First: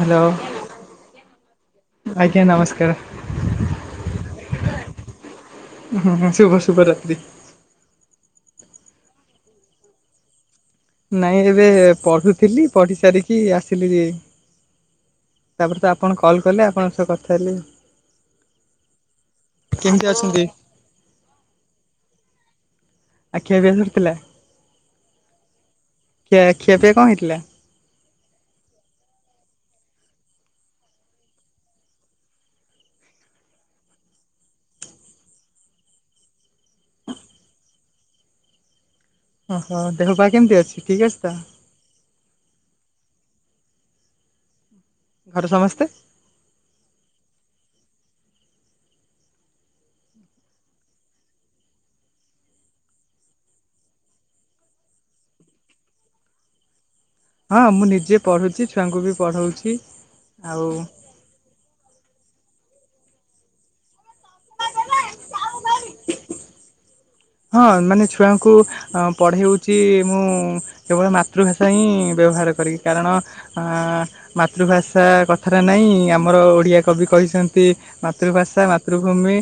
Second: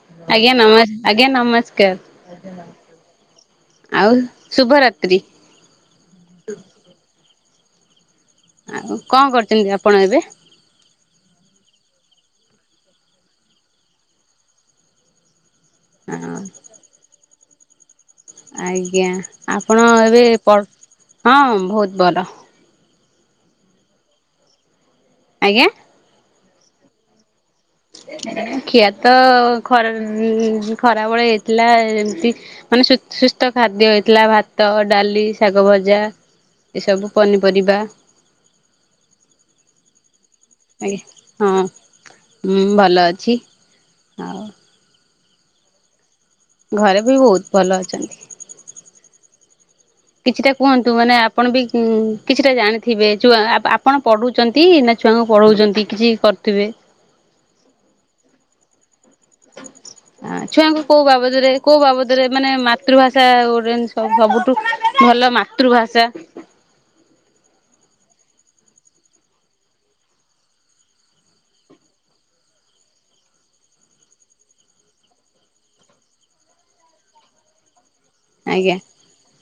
Hello ଆଜ୍ଞା ନମ ଆଜ୍ଞା ଆଜ୍ଞା ନମସ୍କାର ନମସ୍କାର ଆଉ ଶୁଭରାତ ତ୍ରି। ହଁ ହଁ ଶୁଭ ଶୁଭ ରାତ୍ରୀ। ଆଉ କଣ କରୁଛନ୍ତି ଆପଣ ଏବେ। ନାଇଁ ଏବେ ପଢୁଥିଲି ପଢି ସାରିକି ଆସିଲି। ତାପରେ ତ ଆପଣ କଲ୍ କଲେ ଆପଣଙ୍କ ସହ କଥା ହେଲେ। ଆଜ୍ଞା ଆପଣ କେମିତି ଏବେ ଅଛନ୍ତି? ପଡ୍ ହଁ ବହୁତ ଭଲ। ଖିଆ ପିଆ କଣ ଥିଲା। ଆଜ୍ଞା। ଖିଆ ଖିଆ ପିଆ କଣ ହେଇଥିଲେ। ଖିଆ ତ ଖର ଉଁ ଖରାବେଳେ ହେଇଥିଲା ଏମିତି ମାନେ ଶୁସ ସୁସ୍ଥ ଖାଦ୍ୟ ହେଇଥିଲା ଭାତ ଡାଲି ଶାଗ ଭଜା ଏସବୁ ପନିପରିବା। ଓହୋ ଦେହ ପା କେ ଆଜ୍ଞ ହଁ ହଁ ଭଲ ଅଛି। ଅଛି ଆଉ। ଘର ସମସ୍ତେ। ଘରେ ବି ବହୁତ ଭଲ ଅଛନ୍ତି। କିଛିଟା କୁହନ୍ତୁ ମାନେ ଆପଣ ବି କିଛିଟା ଜାଣିଥିବେ ଯୋଉ ଅପ୍ ଆପଣ ପଢୁଛନ୍ତି ନା ଛୁଆଙ୍କୁ ପଢଉଛନ୍ତି କିଛି କରୁଥିବେ। ହଁ ମୁଁ ନିଜେ ପଢୁଛି ଛୁଆଙ୍କୁ ବି ପ ଛୁଆଙ୍କୁ କୋଉ ବାବଦରେ କୋଉ ବାବଦରେ ରେ ମାନେ ମାତୃଭାଷା ଗୋଟେ ଯେମ ଶବ ସବୁଠୁ ଭଲ ମାତୃଭାଷା। ହଁ ମାନେ ଛୁଆଙ୍କୁ ପଢଉଛି ମୁଁ କେବଳ ମାତୃଭାଷା ହିଁ ବ୍ୟବହାର କରିକି କାରଣ ମାତୃଭାଷା କଥଟା ନାହିଁ ଆମର ଓଡ଼ିଆ କବି କହିଛନ୍ତି। ମାତୃଭାଷା ଆଜ୍ଞା ମାତୃଭୂମି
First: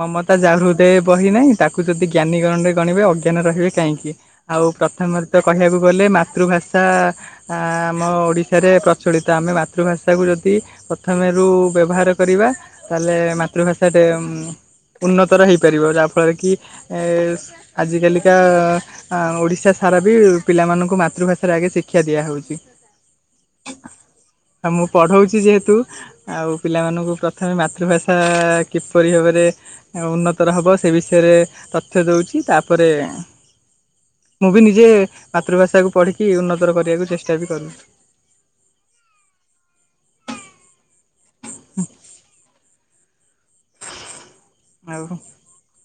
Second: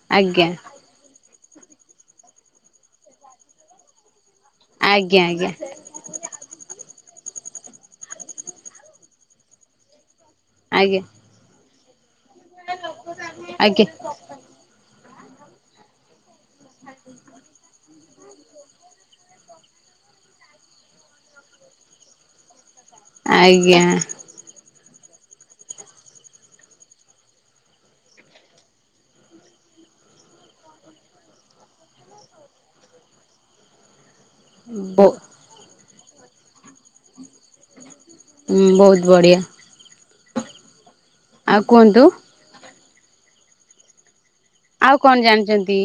ମମତା ଆଜ୍ଞା। ଜାହୃଦୟେ ବହି ନାହିଁ। ତାକୁ ଯଦି ଜ୍ଞାନୀ ଗଣରେ ଗଣିବେ ଅଜ୍ଞାନ ରହିବେ କାହିଁକି। ଆଉ ଆଜ୍ଞା ପ୍ରଥମରେ ତ ଆଜ୍ଞା କହିବାକୁ ଗଲେ ମାତୃଭାଷା। ଆ ଆମ ଓଡିଶାରେ ପ୍ରଚଳିତ ଆମେ ମାତୃଭାଷା। ତାକୁ ଯଦି ଆଜ୍ଞା ପ୍ରଥମେରୁ। ବ୍ୟବହାର। କରିବା ତାହେଲେ ଆଜ୍ଞା ମାତୃଭାଷାଟେ ଉଁ। ଉନ୍ନତର ହେଇପାରିବ ଯାହାଫଳରେ କି ଏ ଆଜିକାଲିକା ଓଡ଼ିଶା ସାରା ବି ପିଲାମାନଙ୍କୁ ମାତୃଭାଷାରେ ଆଗେ ଶିକ୍ଷା ଦିଆହେଉଛି। ଆଜ୍ଞା। ଆଉ ମୁଁ ପଢ଼ଉଛି ଯେହେତୁ ଆଉ ପିଲାମାନଙ୍କୁ ପ୍ରଥମେ ମାତୃଭାଷା କିପରି ଭାବରେ ଉନ୍ନତର ହେବ ସେ ବିଷୟରେ ତଥ୍ୟ ଦେଉଛି ତାପରେ ମୁଁ ବି ନିଜେ ବୋ ମାତୃଭାଷାକୁ ପଢ଼ିକି ଉନ୍ନତର କରିବାକୁ ଚେଷ୍ଟ ହଁ ବହୁତ ବଢ଼ିଆ। ଆଉ କୁହନ୍ତୁ। ଆଉ କଣ ଜାଣିଛନ୍ତି?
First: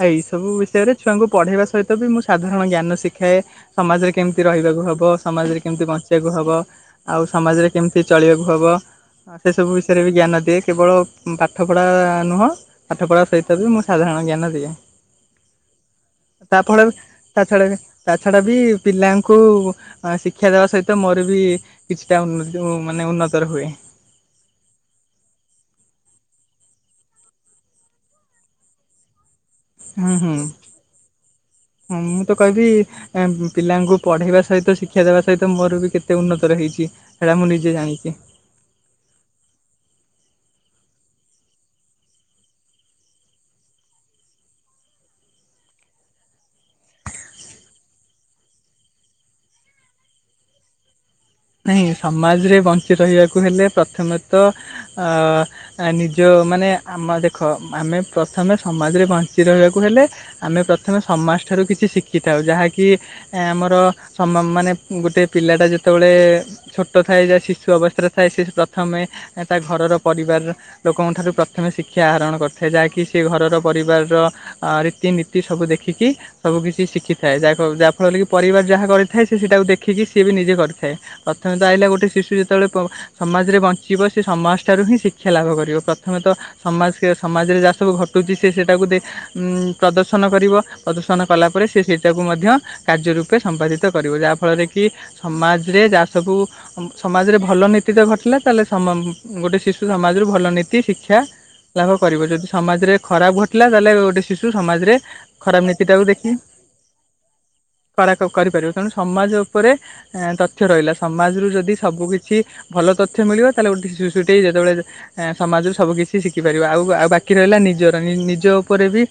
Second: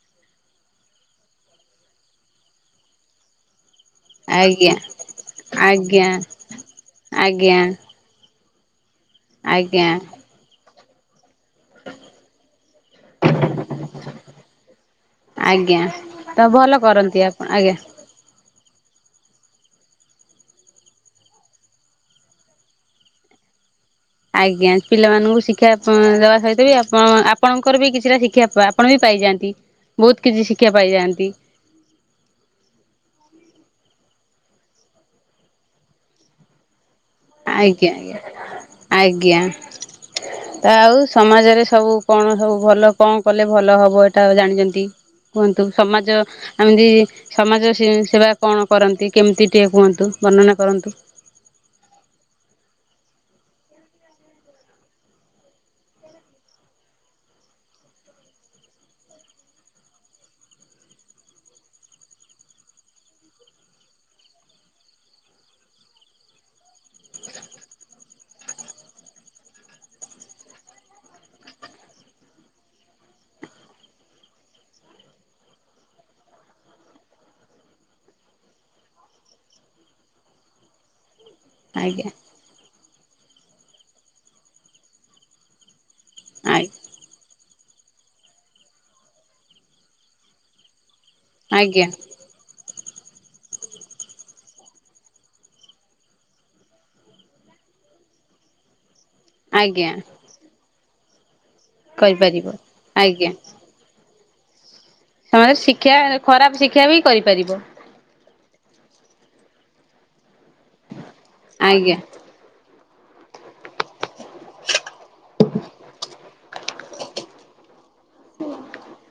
ଆ ଏଇ ସବୁ ବିଷୟରେ ଛୁଆଙ୍କୁ ପଢେଇବା ସହିତ ବି ମୁଁ ସାଧାରଣ ଜ୍ଞାନ ଶିଖାଏ। ସମାଜରେ କେମିତି ଆଜ୍ଞା ରହିବାକୁ ହବ ସମାଜରେ କେମିତି ଆଜ୍ଞା ବଞ୍ଚିବାକୁ ହବ, ଆଉ ଆଜ୍ଞା ସମାଜରେ କେମିତି ଚଳିବାକୁ ହେବ। ହଁ ସେ ସବୁ ଆଜ୍ଞା ବିଷୟରେ ବି ଜ୍ଞାନ ଦିଏ। କେବଳ ପାଠ ପଢ଼ା ନୁହଁ ପାଠ ପଢ଼ା ସହିତ ବି ମୁଁ ସାଧାରଣ ଜ୍ଞାନ ଦିଏ। ହ ଆଜ୍ଞା ତ ଭଲ କରନ୍ତି ତା ଆପଣ ଛଡ଼ା ଆଜ୍ଞା। ତା ଛଡ଼ା ବି ପିଲାଙ୍କୁ ଶିକ୍ଷା ଦେବା ସହିତ ମୋର ବି କିଛିଟା ଉନ ମାନେ ଉନ୍ନତର ହୁଏ। ଆଜ୍ଞା ପିଲାମାନଙ୍କୁ ଶିକ୍ଷା ଦେବା ସହିତ ବି ଆପଣ ଆପଣଙ୍କର ବି କିଛିଟା ଶିକ୍ଷା ଆପଣ ବି ପାଇଯାଆନ୍ତି। ବହୁତ ହୁଁ ହୁଁ କିଛି ଶିକ୍ଷା ପାଇଯାଆନ୍ତି ହ ମୁଁ ତ କହିବି। ପିଲାଙ୍କୁ ପଢ଼େଇବା ସହିତ ଶିକ୍ଷା ଦେବା ସହିତ ମୋର ବି କେତେ ଉନ୍ନତ ରହିଛି। ଆଜ୍ଞା ଆଜ୍ଞା ଆଜ୍ଞା। ତା ଆଉ ସମାଜରେ ସବୁ କଣ ସବୁ ଭଲ କଣ କଲେ ଭଲ ହବ ଏଇଟା ଜାଣିଛନ୍ତି। କୁହନ୍ତୁ ସମାଜ ଏମିତି ସମାଜ ସେବା କଣ କରନ୍ତି, କେମିତି ଟିକେ କୁହନ୍ତୁ ବର୍ଣ୍ଣନା କରନ୍ତୁ। ନହିଁ ସମାଜରେ ବଞ୍ଚି ରହିବାକୁ ହେଲେ, ପ୍ରଥମେତଃ ନିଜ ମାନେ ଆମ ଦେଖ ଆମେ ପ୍ରଥମେ ସମାଜରେ ବଞ୍ଚି ରହିବାକୁ ହେଲେ ଆମେ ପ୍ରଥମେ ସମାଜ ଠାରୁ କିଛି ଶିଖିଥାଉ ଯାହାକି ଆମର ମାନେ ଗୋଟେ ପିଲାଟା ଯେତେବେଳେ ଛୋଟ ଥାଏ ଯାହା ଶିଶୁ ଅବସ୍ଥାରେ ଥାଏ ସେ ପ୍ରଥମେ ତା ଘରର ପରିବାର ଲୋକଙ୍କଠାରୁ ପ୍ରଥମେ ଶିକ୍ଷା ଆହରଣ କରିଥାଏ। ଯାହାକି ସେ ଘରର ପରିବାରର ରୀତିନୀତି ସବୁ ଦେଖିକି ସବୁ କିିଛି ଶିଖିଥାଏ ଯା ଯାହାଫଳରେ କି ପରିବାର ଯାହା କରିଥାଏ ସେ ସେଇଟାକୁ ଦେଖିକି ସିଏ ବି ନିଜେ କରିଏ ସେ ପ୍ରଥମେ ତ ଆହିଲ ଗୋଟେ ଆଜ୍ଞା ଶିଶୁ ଯେତେବେଳେ ସମାଜରେ ବଞ୍ଚିବ ସେ ସମାଜଠାରୁ ହିଁ ଶିକ୍ଷା ଲାଭ କରିବ ପ୍ରଥମେ ତ ଆଜ୍ଞା ସମାଜ ସମାଜରେ ସବୁ ଘଟୁଛି ସେ ସେଇଟାକୁ ପ୍ରଦର୍ଶନ କରିବ। ପ୍ରଦୂଷଣ କଲା ପରେ ସେ ଆଜ୍ଞା ସେଇଟାକୁ ମଧ୍ୟ କାର୍ଯ୍ୟ ରୂପେ ସମ୍ପାଦିତ କରିବ ଯାହାଫଳରେ କି ସମାଜ ରେ ଯାହା ସବୁ ସମାଜରେ ଭଲ ନୀତି ତ ଘଟିଲା, ତା ହେଲେ ସମ ଗୋଟେ ଶିଶୁ ଆଜ୍ଞା ସମାଜ ରରୁ ଭଲ ନୀତି ଶିକ୍ଷା କ୍ଷା ଲାଭ କରିବ କରିପାରିବ। ଯଦି ସମାଜରେ ଖରାପ ଘଟିଲା ତାହେଲେ ଗୋଟେ ଶିଶୁ ସମାଜ ରେ ସେମାନେ ଶିକ୍ଷା ଖରାପ ଶିକ୍ଷା ବି କରିପାରିବ କରା କରିପାରିବ ତେଣୁ ସମାଜ ଉପରେ ରହିଲା ସମାଜରୁ ଯଦି ଆଜ୍ଞା ସବୁ କିିଛି ଭଲ ତଥ୍ୟ ମିଳିବ ତା ହେଲେ ଗୋଟେ ସୁଶୁଟେଇ ଯେତେବେଳେ ସମାଜରୁ ସବୁକିଛି ଶିଖିପାରିବ, ଆଉ ଆଉ ବାକି ରହିଲା ନିଜର ନିଜ ଉପରେ ବି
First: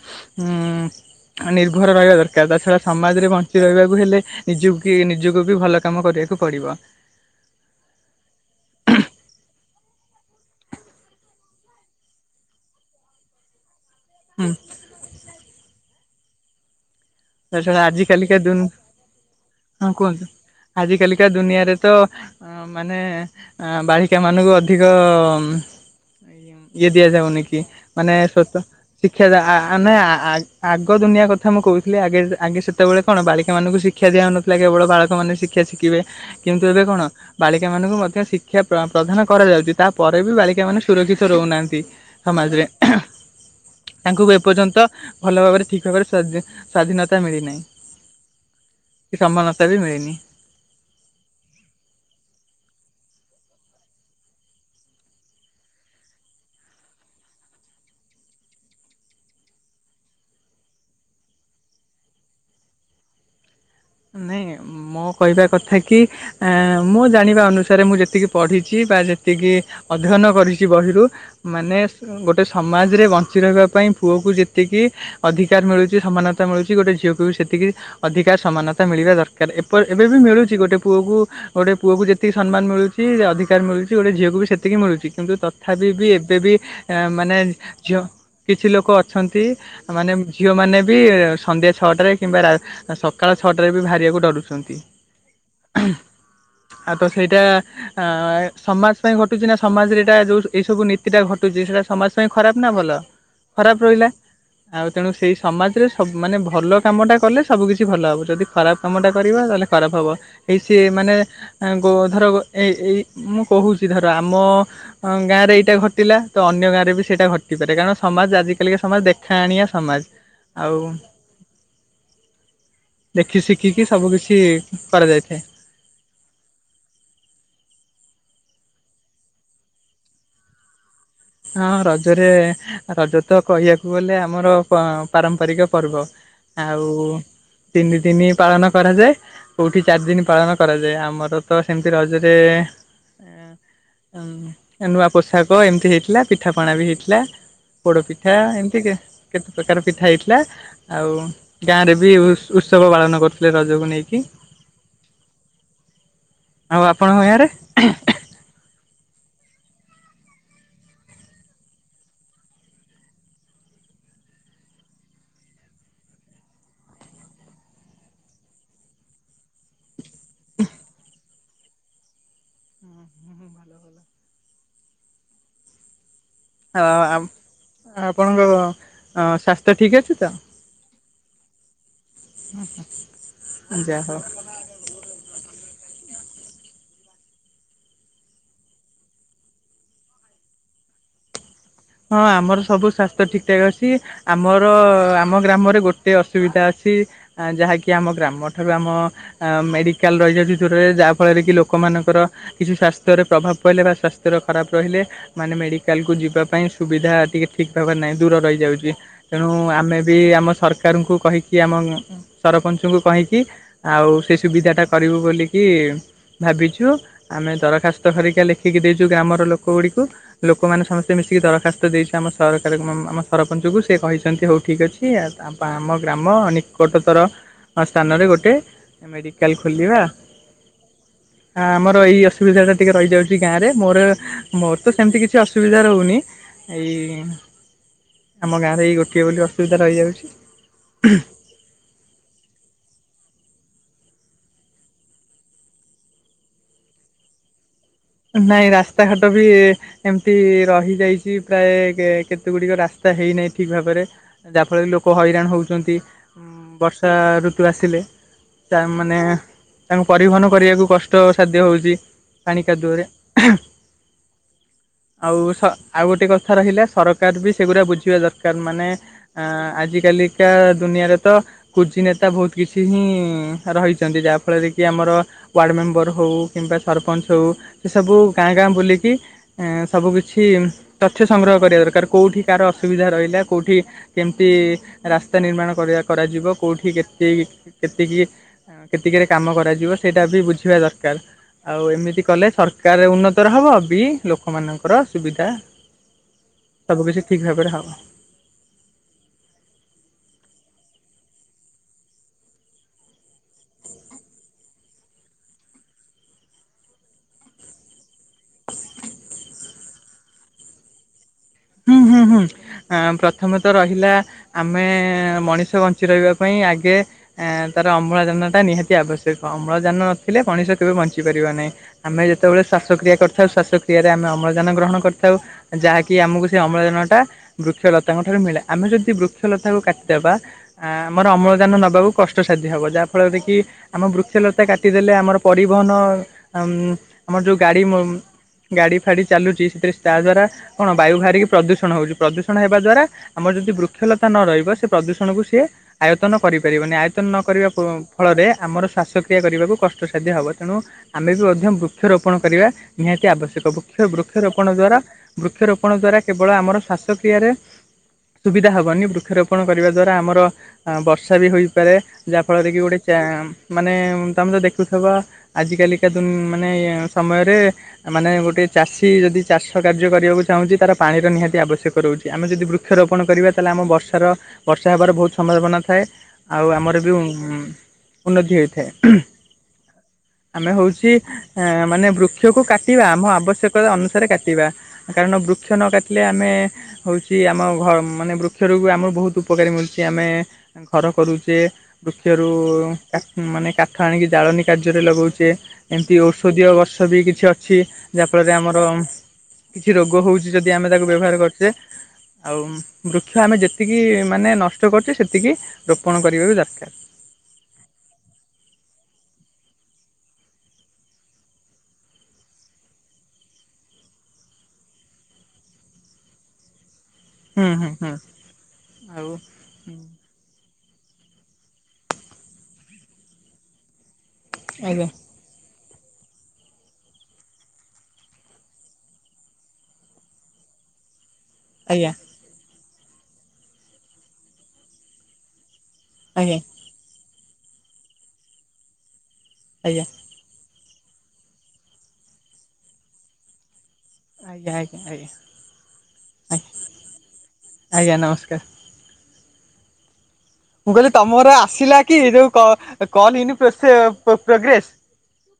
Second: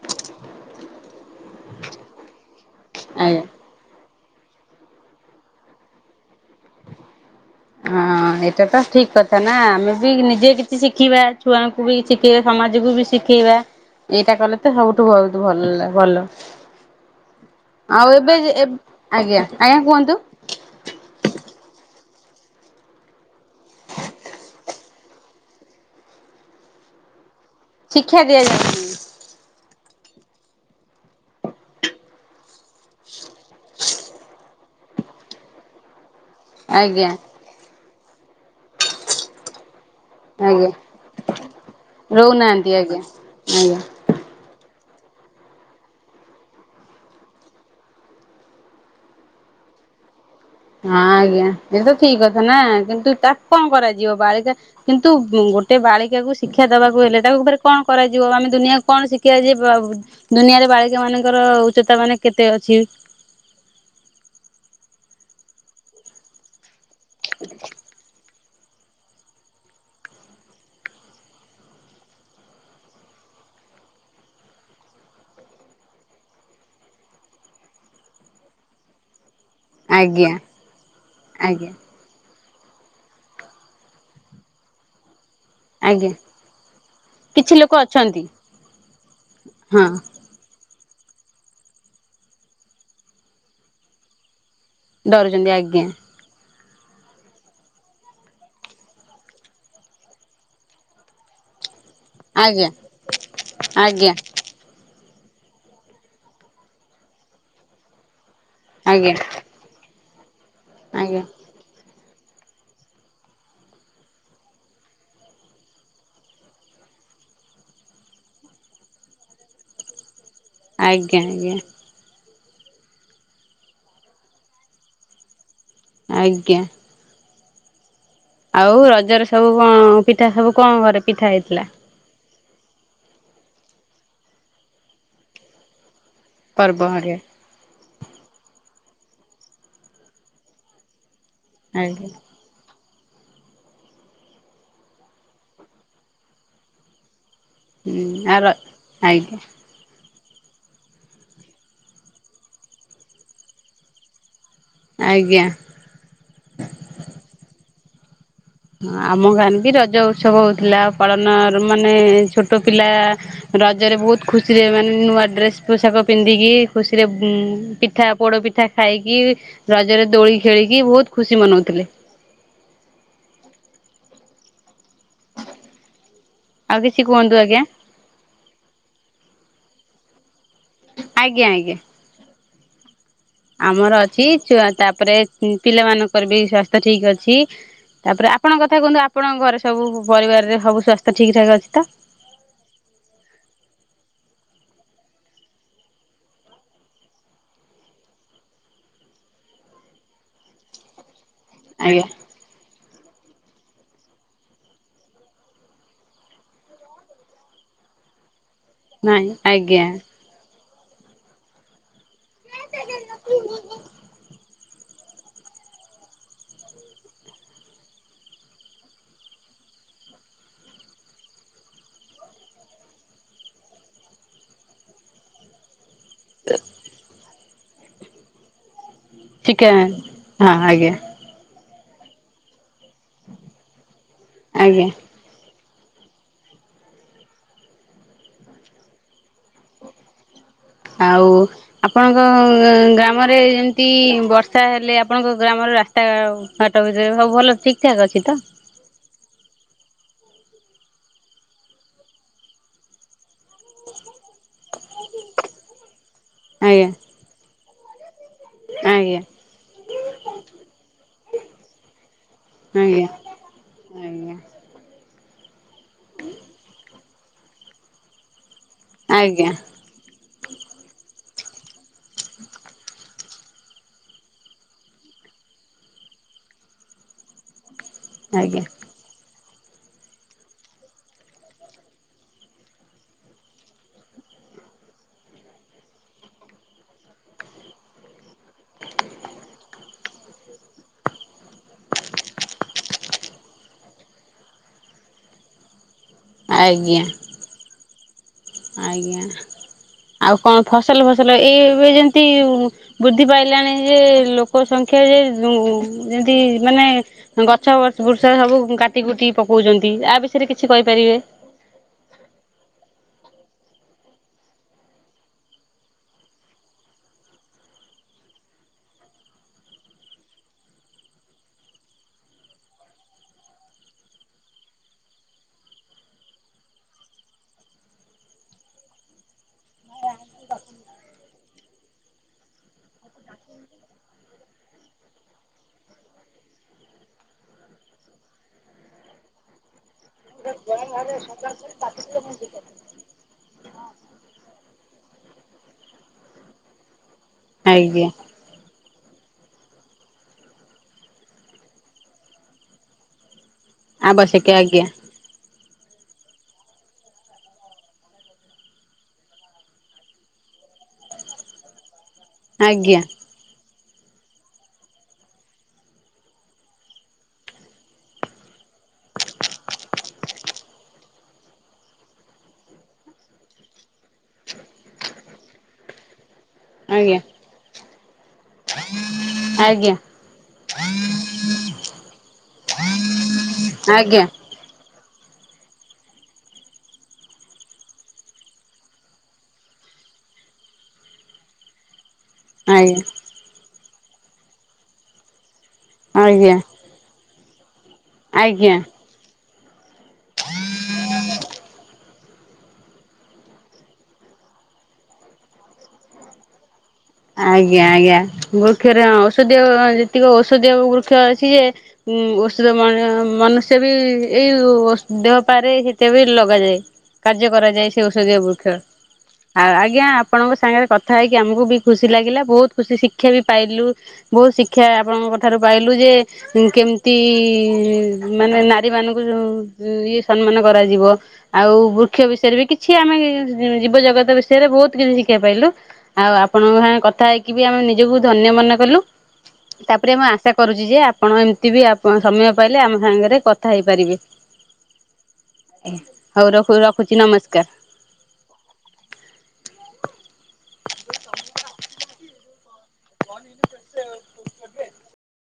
ନିର୍ଭର ରହିବା ଦରକାର ତା ଛଡ଼ା ସମାଜରେ ଆଜ୍ଞା। ବଞ୍ଚି ରହିବାକୁ ହେଲେ ନିଜକୁ ନିଜକୁ ବି ଭଲ କାମ କରିବା କୁ ପଡିବ ହଁ ଏଇଟା ତ ଠିକ କଥା ନା ଆମେ ବି ନିଜେ କିଛି ଶିଖିବା ଛୁଆଙ୍କୁ ବି ଶିଖେଇବା ସମାଜକୁ ବି ଶିଖେଇବା ଏଇଟା ହୁଁ କଲେ ତ ସବୁଠୁ ବହୁତ ଭଲ ଭଲ ତାଛଡା ଆଜି ଆଉ ଏବେ କାଲିକା ଦୁନ ଆଜ୍ଞା ଆଜ୍ଞା ହଁ କୁହନ୍ତୁ ଆଜି କାଲିକା ଦୁନିଆରେ ତ ଅ ମାନେ ଅ ବାଳିକା ମାନଙ୍କୁ ଅଧିକ ଇଏ ଦିଆଯାଉନି କି ତି ମାନେ ଶିକ୍ଷା ସତ ଦିଆଯାଉନି ଶିକ୍ଷା ଯହା ଆ ନାଇଁ ଆ ଆଗ ଆଗ ଦୁନିଆ କଥା ମୁଁ କହୁଛି ଥିଲେ ଆଗେ ଆଗେ ସେତେବେଳେ କଣ ବାଳିକା ମାନଙ୍କୁ ଶିକ୍ଷା ଦିଆଉନଥିଲା କେବଳ ବାଳକ ମାନେ ଶିକ୍ଷା ଶିଖିବେ କିନ୍ତୁ ଏବେ କଣ ଆଜ୍ଞା ବାଳିକା ମାନଙ୍କୁ ମ ଶିକ୍ଷା ପ୍ର ପ୍ରଧାନ କରାଯାଉଚି ତାପରେ ବି ବାଳିକା ଆଜ୍ଞା ମାନେ ସୁରକ୍ଷିତ ରହୁନାହାନ୍ତି ସମାଜରେ ରହୁନାହାନ୍ତି ଆଜ୍ଞା ଏହେଁ ଆଜ୍ଞା ତାଙ୍କୁ ଏପର୍ଯ୍ୟନ୍ତ ଭଲ ଭାବରେ ଠିକ ଭାବରେ ସ ସ୍ଵାଧୀନତା ମିଳିନାହିଁ କି ସମାନତା ବି ମିଳିନି। ହଁ ଆଜ୍ଞା ଏ ତ ଠିକ କଥା ନା କିନ୍ତୁ ତାକୁ କଣ କରାଯିବ ବାଳିକା କିନ୍ତୁ ଗୋଟେ ବାଳିକାକୁ ଶିକ୍ଷା ଦବାକୁ ହେଲେ ତାକୁ ଫେର କଣ କରାଯିବ ଆମେ ଦୁନିଆକୁ କଣ ଶିଖିବା ଯେ ଦୁନିଆରେ ବାଳିକା ମାନଙ୍କର ଉଚ୍ଚତା ମାନେ କେତେ ଅଛି? ନାଇଁ ମୋ କହିବା କଥା କି ଏଁ ମୋ ଜାଣିବା ଅନୁସାରେ ମୁଁ ଯେତିକି ପଢ଼ିଛି ବା ଯେତିକି ଅଧ୍ୟୟନ କରିଛି ବହିରୁ ମାନେ ଗୋଟେ ସମାଜରେ ବଞ୍ଚି ରହିବା ପାଇଁ ପୁଅକୁ ଯେତିକି ଅଧିକାର ମିଳୁଛି ସମାନତା ମିଳୁଛି ଗୋଟେ ଝିଅକୁ ବି ସେତିକି ଅଧିକାର ସମାନ ତା ମିଳିିବା ଦର କାର ଏବେ ବି ଆଜ୍ଞା ମିଳୁଛି ଗୋଟେ ପୁଅକୁ ଆଜ୍ଞା ଗୋଟେ ପୁଅକୁ ଯେ ଯେତିକି ସମ୍ମାନ ମିଳୁଛି ଅଧିକାର ମିଳୁଛି ଗୋଟେ ଝିଅକୁ ବି ସେତିକି ମିଳୁଛି। କିନ୍ତୁ ତଥାପି ବି ଆଜ୍ଞା। ଏବେ ବି ଅ ମାନେ କିଛି ଲୋକ ଝିଅ ଅଛନ୍ତି। କିଛି ଲୋକ ଅଛନ୍ତି ହଁ ମାନେ ଝିଅମାନେ ବି ସଂନ୍ଧ୍ୟା ଛଅଟାରେ କିମ୍ବା ରା ସକାଳ ଛଅଟା ରେ ବି ବାହାରିବାକୁ ଡରୁଛନ୍ ଡରୁଛନ୍ତି ଆଜ୍ଞା ଆଉ ତ ସେଇଟା ଅ ସମାଜ ପାଇଁ ଘଟୁଛି ନା ସମାଜରେ ଏଇଟା ଯୋଉ ଏଇ ସବୁ ନୀତି ଟା ଘଟୁଛି ସେଇଟା ସମାଜ ପାଇଁ ଖରାପ ଆଜ୍ଞା ନା ଭଲ ଖରାପ ରହିଲା ଆଜ୍ଞା ଆଉ। ତେଣୁ ସେଇ ସମାଜରେ ସବ ମାନେ ଭଲ କାମଟା କଲେ ସବୁକିଛି ଭଲ ହେବ। ଖରାପ କାମଟା ଆଜ୍ଞା କରିବା ତାହେଲେ ଖରାପ ହବ। ଏଇ ସିଏ ମାନେ ଆଜ୍ଞା। ଅଁ କୁ ଧର ଏଇ ଏଇ ମୁଁ କହୁଛି ଧର ଆମ ଗାଁରେ ଏଇଟା ଘଟିଲା ତ ଅନ୍ୟ ଗାଁରେ ବି ସେଇଟା ଘଟିପାରେ କାରଣ ସମାଜ ଆଜିକାଲିକା ସମାଜ ଦେଖାଣିଆ ସମାଜ ଆଉ ଆଜ୍ଞା ଆଜ୍ଞା। ଦେଖି ଶିଖିକି ସବୁ କିଛି କରାଯାଇଥାଏ। ଆଜ୍ଞା। ଆଉ ରଜରେ ସବୁ କଣ ପିଠା ସବୁ କଣ ଘରେ? ପିଠା ହେଇଥିଲା? ହଁ ରଜରେ। ରଜ ତ କହିବାକୁ ଗଲେ ଆମର ପାରମ୍ପରିକ ପର୍ବ। ପର୍ବ ଆଉ ହରିକା ତିନି ଦିନି ପାଳନ କରାଯାଏ କୋଉଠି ଚାରି ଦିନ ପାଳନ କରାଯାଏ ଆମର। ତ ସେମତି ଆଜ୍ଞା ରଜ ରେ ନୂଆ ପୋଷାକ ଏମିତି ହେଇ ଥିଲା ପିଠାପଣା ବି ହେଇଥିଲା ପୋଡ ହୁଁ ପିଠା ଆଉ ର ଏମିତି ଆଜ୍ଞା କେତେ ପ୍ରକାର ପିଠା ହେଇ ଥିଲା ଆଉ ଗାଁ ରେ ବି ଉତ୍ସବ ପାଳନ କରୁଥିଲେ ରଜକୁ ନେଇକି। ଆଜ୍ଞା। ଆଉ ଆପଣ ଏଇୟ ରେ ହ [inaudible] ହଁ ଆମ ଗାଁରେ ବି ରଜ ଉତ୍ସବ ହେଉଥିଲା ପାଳନର ମାନେ ଛୋଟ ପିଲା ରଜରେ ବହୁତ ଖୁସିରେ ମାନେ ନୂଆ ଡ୍ରେସ୍ ପୋଷାକ ପିନ୍ଧିକି ଖୁସିରେ ପିଠା ପୋଡ଼ପିଠା ଖାଇକି ରଜ ରେ ଦୋଳି ଖେଳିକି ବହୁତ ଖୁସି ମନଉଥିଲେ ଆଉ ହ କିଛି କୁହନ୍ତୁ ଆଜ୍ଞା। ଆପଣଙ୍କ ସ୍ୱାସ୍ଥ୍ୟ ଠିକ ଅଛି ତ ଆଜ୍ଞା ଆଜ୍ଞା। ହ ହ [inaudible] ଆମର ଅଛିଆ ତାପରେ ପିଲାମାନଙ୍କୁ ଙ୍କ ବି ସ୍ୱାସ୍ଥ୍ୟ ଠିକ୍ ଅଛି ତାପରେ ଆପଣଙ୍କ କଥା କୁହନ୍ତୁ ଆପଣଙ୍କ ଘରେ ସବୁ ପରିବାରରେ ସବୁ ସ୍ୱାସ୍ଥ୍ୟ ଠିକ୍ ଠାକ୍ ଅଛି। ତ? ହଁ ଆମର ସବୁ ସ୍ଵାସ୍ଥ୍ୟ ଠିକ ଠାକ୍ ଅଛି। ଆମର ଆମ ଗ୍ରାମରେ ଗୋଟେ ଅସୁବିଧା ଅଛି ଯାହାକି ଆମ ଗ୍ରାମଠାରୁ ଆମ ମେଡ଼ିକାଲ ରହିଯାଉଛି ଦୂରରେ ଯାହା ଫଳରେ କି ଆଜ୍ଞା। ଲୋକମାନଙ୍କର କିଛି ସାସ୍ଥ ଖ [inaudible] ସୁବିଧା ଟିକେ ଠିକ ଭାବ ନାହିଁ ଦୂର ରହିଛି। ଯାଉଛି ନାଇଁ ତେଣୁ ଆଜ୍ଞା ଆମେ ବି ଆମ ସରକାର ଶକାରଙ୍କୁ କହିକି ଆମ [inaudible] ସରପଞ୍ଚଙ୍କୁ କହିକି ଆଉ ସେ ସୁବିଧାଟା କରିବୁ ବୋଲିକି ଭାବିଛୁ ଆମେ ଦରଖାସ୍ତ କରରିକା ଲେଖିକି ଦେଇଛୁ ଗ୍ରାମର ଲୋକ ଗୁଡ଼ିକୁ ଲୋକମାନେ ସମସ୍ତେ ମିଶିକି ଦରଖା ଗ ଦେଇଛି ଆମ ସରକାର ଆମ ସରପଞ୍ଚଙ୍କୁ ସେ କହିଛନ୍ତି ହଉ ଠିକ୍ ଅଛି ତା ଆମ ଗ୍ରାମ ଅନ କଟତର ସ୍ଥାନରେ ଗୋଟେ ମେଡ଼ିକାଲ ଚିକେନ୍ ହଁ ଆେ [inaudible] ହ ଆମର ଏଇ ଅସୁବିଧା ଟା ଟିକେ ରହିଯାଉଛି ଗାଁ ରେ ମୋର ମୋର ଆଜ୍ଞା। ତ ସେମିତି କିଛି ଅୁଧା ସୁବିଧା ରହୁନି ଏଇ ଆମ ଗାଁରେ ଏଇ ଗୋଟିଏ ବୋଲି ଅସୁବିଧା ରହିଯାଉଛି, ଆଉ ଆପଣଙ୍କ ଗ୍ରାମରେମତି ଏତି ବର୍ଷା ହେଲେ ଆପଣଙ୍କ ଗ୍ରାମର ରାସ୍ତାଘାଟ ଭିତରେ ସବ ଭଲ ଠିକ ଠାକ୍ ଅଛି ତ? ନାଇଁ ରାସ୍ତାଘାଟ ବି ଏମିତି ରହିଯାଇଛି ପ୍ରାୟ କେତେ ଗୁଡିକ ରାସ୍ତା ହେଇନାଇଁ ଠିକ୍ ଭାବରେ ଯାହାଫଳରେ ଲୋକ ହଇରାଣ ହେଉଛନ୍ତି ଆଜ୍ଞା ବର୍ଷା ଋତୁ ଆସିଲେ ତା ମାନେ ଆଜ୍ଞା ତାଙ୍କୁ ପରିବହନ କରିଆକୁ କଷ୍ଟ ସାଧ୍ୟ ହଉଛି ପାଣି କେ ଜୋରେ ଆଜ୍ଞା ଆଉ ଆଉ ଗୋଟେ କଥା ରହିଲା ସରକାର ବି ସେଗୁରା ବୁଝିବା ଦର କାର ମାନେ ଆଜ୍ଞା ଆଜ୍ଞା ଆଜିକାଲିକା ଦୁନିଆରେ ତ କୁଜି ନେତା ବହୁତ କିଛି ହିଁ ରହିଛନ୍ତି ଯାହାଫଳରେ କି ଆମର ୱାର୍ଡ଼ ମେମ୍ବର ହେଉ କିମ୍ବା ସରପଞ୍ଚ ହଉ ଏସବୁ ସବୁ ଗାଁ ଆଜ୍ଞା ଗାଁ ବୁଲିକି ସବୁ କିିଛି ତଥ୍ୟ ସଂଗ୍ରହ କରିବା ଦରକାର କୋଉଠି କାହାର ଅସୁବିଧା ରହିଲା କୋଉଠି କେମତି ରାସ୍ତା ନିର୍ମାଣ କରିଆ କରାଯିବ କୋଉଠି କେତିକି କେତିକି ହଁ କେତିକିରେ କାମ କରାଯିବ ସେଇଟା ବି ବୁଝିବା ଦରକାର ଆଉ ଏମିତି କଲେ ସରକାର ଉନ୍ନତର ହବ ବି ଲୋକମାନଙ୍କର ସୁବିଧା ଆଜ୍ଞା ସବୁ କିଛି ଠିକ୍ ଭାବରେ ହବ। ଆଜ୍ଞା ଆଉ କଣ ଫସଲ ଫସଲ ଏଇ ଏବେ ଯେମତି ବୃଦ୍ଧି ପାଇଲାଣି ଯେ ଲୋକ ସଂଖ୍ୟା ଯେ ଯେନ୍ତି ମାନେ ଗଛ ବୃଚ୍ଛ ସବୁ କାଟି କୁଟିକି ପକଉଛନ୍ତି ଆ ବିଷୟରେ କିଛି କହିପାରିବେ। ହୁଁ ହୁଁ ହୁଁ ପ୍ରଥମତଃ ରହିଲା ଆମେ ମଣିଷ ବଞ୍ଚି ରହିବା ପାଇଁ ଆଗେ ତାର ଅମ୍ଳଜାନ ଟା ନିହାତି ଆବଶ୍ୟକ ଅମ୍ଳଜାନ ନଥିଲେ ମଣିଷ କେବେ ବଞ୍ଚିପାରିବ ନାହିଁ ଆମେ ଯେତେବେଳେ ଶ୍ୱାସକ୍ରିୟା କରିଥାଉ ଶ୍ୱାସକ୍ରିୟାରେ ଆମେ ଅମ୍ଳଜାନ ଗ୍ରହଣ କରିଥାଉ ଯାହାକି ଆମକୁ ସେ ଅମ୍ଳଜାନଟା ବୃକ୍ଷଲତାଙ୍କ ଠାରୁ ମିଳେ ଆମେ ଯଦି ବୃକ୍ଷ କ୍ଷ ଲତାକୁ କାଟିଦେବା ଆମର ଅମ୍ଳଜାନ ଦେକୁ କଷ୍ଟସାଧ୍ୟ ହେବ ଯାହାଫଳରେ କି ଆମ ବୃକ୍ଷଲତା କାଟିଦେଲେ ଆମର ପରିବହନ ଆମର ଯୋଉ ଗାଡ଼ି ଗାଡ଼ି ଫାଡ଼ି ଚାଲୁଛି ସେଥିରେ ତା ଦ୍ଵାରା କଣ ବାୟୁ ବାହାରିକି ପ୍ରଦୂଷଣ ହେଉଛି ପ୍ରଦୂଷଣ ହେବା ଦ୍ୱାରା ଆମର ଯଦି ବୃକ୍ଷଲତା ନ ରହିବ ସେ ପ୍ରଦୂଷଣକୁ ସିଏ ଆୟତନ କରିପାରିବନି ଆ ତନ କରିବା ଆଜ୍ଞା ଫଳରେ ଆମର ଶ୍ୱାସକ୍ରିୟା କରିବାକୁ କଷ୍ଟସାଧ୍ୟ ହେବ ତେଣୁ ଆମେ ବି ମଧ୍ୟ ବୃକ୍ଷରୋପଣ କରିବା ନିହାତି ଆବଶ୍ୟକ। ବୃକ୍ଷ ଆବଶ୍ୟକ ବୃକ୍ଷରୋପଣ ଆଜ୍ଞା ଦ୍ଵାରା ବୃକ୍ଷରୋପଣ ଦ୍ଵାରା କେବଳ ଆମର ଶ୍ଵାସକ୍ର୍ରିୟାରେ ସୁବିଧା ହବନି ବୃକ୍ଷରୋପଣ କରିବା ଦ୍ଵାରା ଆମର ବର୍ଷା ବି ହୋଇପାରେ ଯାହାଫଳରେ କି ଗୋଟେ ଆଜ୍ଞା ଚା ମାନେ ତମେ ତ ଦେଖୁଥିବ ଆଜିକାଲିକା ମାନେ ସମୟରେ ମାନେ ଗୋଟେ ଚାଷୀ ଯଦି ଚାଷ କାର୍ଯ୍ୟ କରିଆକୁ ଚାହୁଁଛି ତାର ପାଣିର ନିହାତି ଆବଶ୍ୟକ ରହୁଛି ଆମେ ଯଦି ବୃକ୍ଷରୋପଣ କରିବା ତାହେଲେ ଆମ ବର୍ଷାର ବର୍ଷା ହେବାର ବହୁତ ସମ୍ଭାବନା ଥାଏ ଆଉ ଆମର ବି ଆଜ୍ଞା ଉ ଉନ୍ନତି ହୋଇଥାଏ। ଆଜ୍ଞା ଆମେ ହଉଛି ଅ ମାନେ ବୃ କ୍ଷକୁ କାଟିବା ଆମ ଆବ ଆବଶ୍ୟକତା ଆଜ୍ଞା ଅନୁସାରେ କାଟିବା କାରଣ ବୃ ବୃକ୍ଷ ନ କାଟିଲେ ଆମେ ହଉଛି ଆମ ଘ ମାନେ ବୃକ୍ଷରୁ ଆମ ବହୁତ ଉପକାରୀ ମିଳୁଛି ଆମେ ଘର କରୁଚେ କ୍ଷରୁ ଆଜ୍ଞା କା ମାନେ କା ହାଣିକି ଜାଳେଣି କାର୍ଯ୍ୟରେ ଲଗଉଚେ ଏମିତି ଆଜ୍ଞା ଔଷଧୀୟ ଗଛ ବି କିଛି ଅ ଛି ଯାହାଫଳରେ ଆଜ୍ଞା। ଆମର କିଛି ରୋଗ ଯି ଆମେ ତାକୁ ବ୍ୟବହାର କରିୁ ସେ ଆଉ ବୃକ୍ଷ ଆମେ ଯେତିକି ମାନେ ନଷ୍ଟ କରୁଛେ ସେତିକି ରୋପଣ କରିବା ବି ଦରକାର ଆଜ୍ଞା ଆଜ୍ଞା ବୃକ୍ଷରେ ହ ଔଷଧୀୟ ଯେତିକି ଔଷଧୀୟ ବୃକ୍ଷ ଅଛି ଯେ ଔଷଧ ମନୁଷ୍ୟ ବି ଏଇ ଦେହପାରେ ସେତ ବି ଲଗାଯାଏ କାର୍ଯ୍ୟ ହୁଁ କରାଯାଏ ହୁଁ ସେ ହୁଁ ଔଷଧୀୟ ବୃକ୍ଷ ଆଉ ଆଜ୍ଞା ଆପଣଙ୍କ ସାଙ୍ଗରେ କଥା ହେଇକି ଆମକୁ ବି ଖୁସି ଲାଗିଲା ବହୁତ ଖୁସି ଶିକ୍ଷା ବି ପାଇଲୁ ବହୁତ ଶିକ୍ଷା ଆଜ୍ଞା ଆପଣଙ୍କ ଠାରୁ ପାଇଲୁ ଯେ କେମିତି ମାନେ ନାରୀ ମାନଙ୍କୁ ଯୋଉ ଇଏ ସମ୍ମାନ କରାଯିବ ଆଉ ଆଜ୍ଞା ବୃକ୍ଷ ବିଷୟରେ ବି କିଛି କିଛି ଆମେ ଜୀବ ଜଗତ ବିଷୟରେ ବହୁତ କିଛି ଶିଖିବା ପାଇଲୁ ଆଉ ଆଜ୍ଞା ଆପଣଙ୍କ ସାଙ୍ଗେ କଥା ହେଇକି ଆମେ ନିଜକୁ ଧନ୍ୟ ମନେ କଲୁ ଆଜ୍ଞା ତାପରେ ମୁଁ ଆଶା କରୁଛି ଜି ଯେ ଆପଣ ଏମିତି ବି ସମୟ ପାଇଲେ ଆମ ସାଙ୍ଗରେ କଥା ହେଇ ପାରିବେ ଆଜ୍ଞା ଆଜ୍ଞା ଆଜ୍ଞା ହଉ ଆଜ୍ଞା ରଖ ରଖୁଛି ନମସ୍କାର ମୁଁ କହିଲି ତମର ଆସିଲା କି ଯୋଉ କନ ଇନ ପ୍ରୋଗ୍ରେସ୍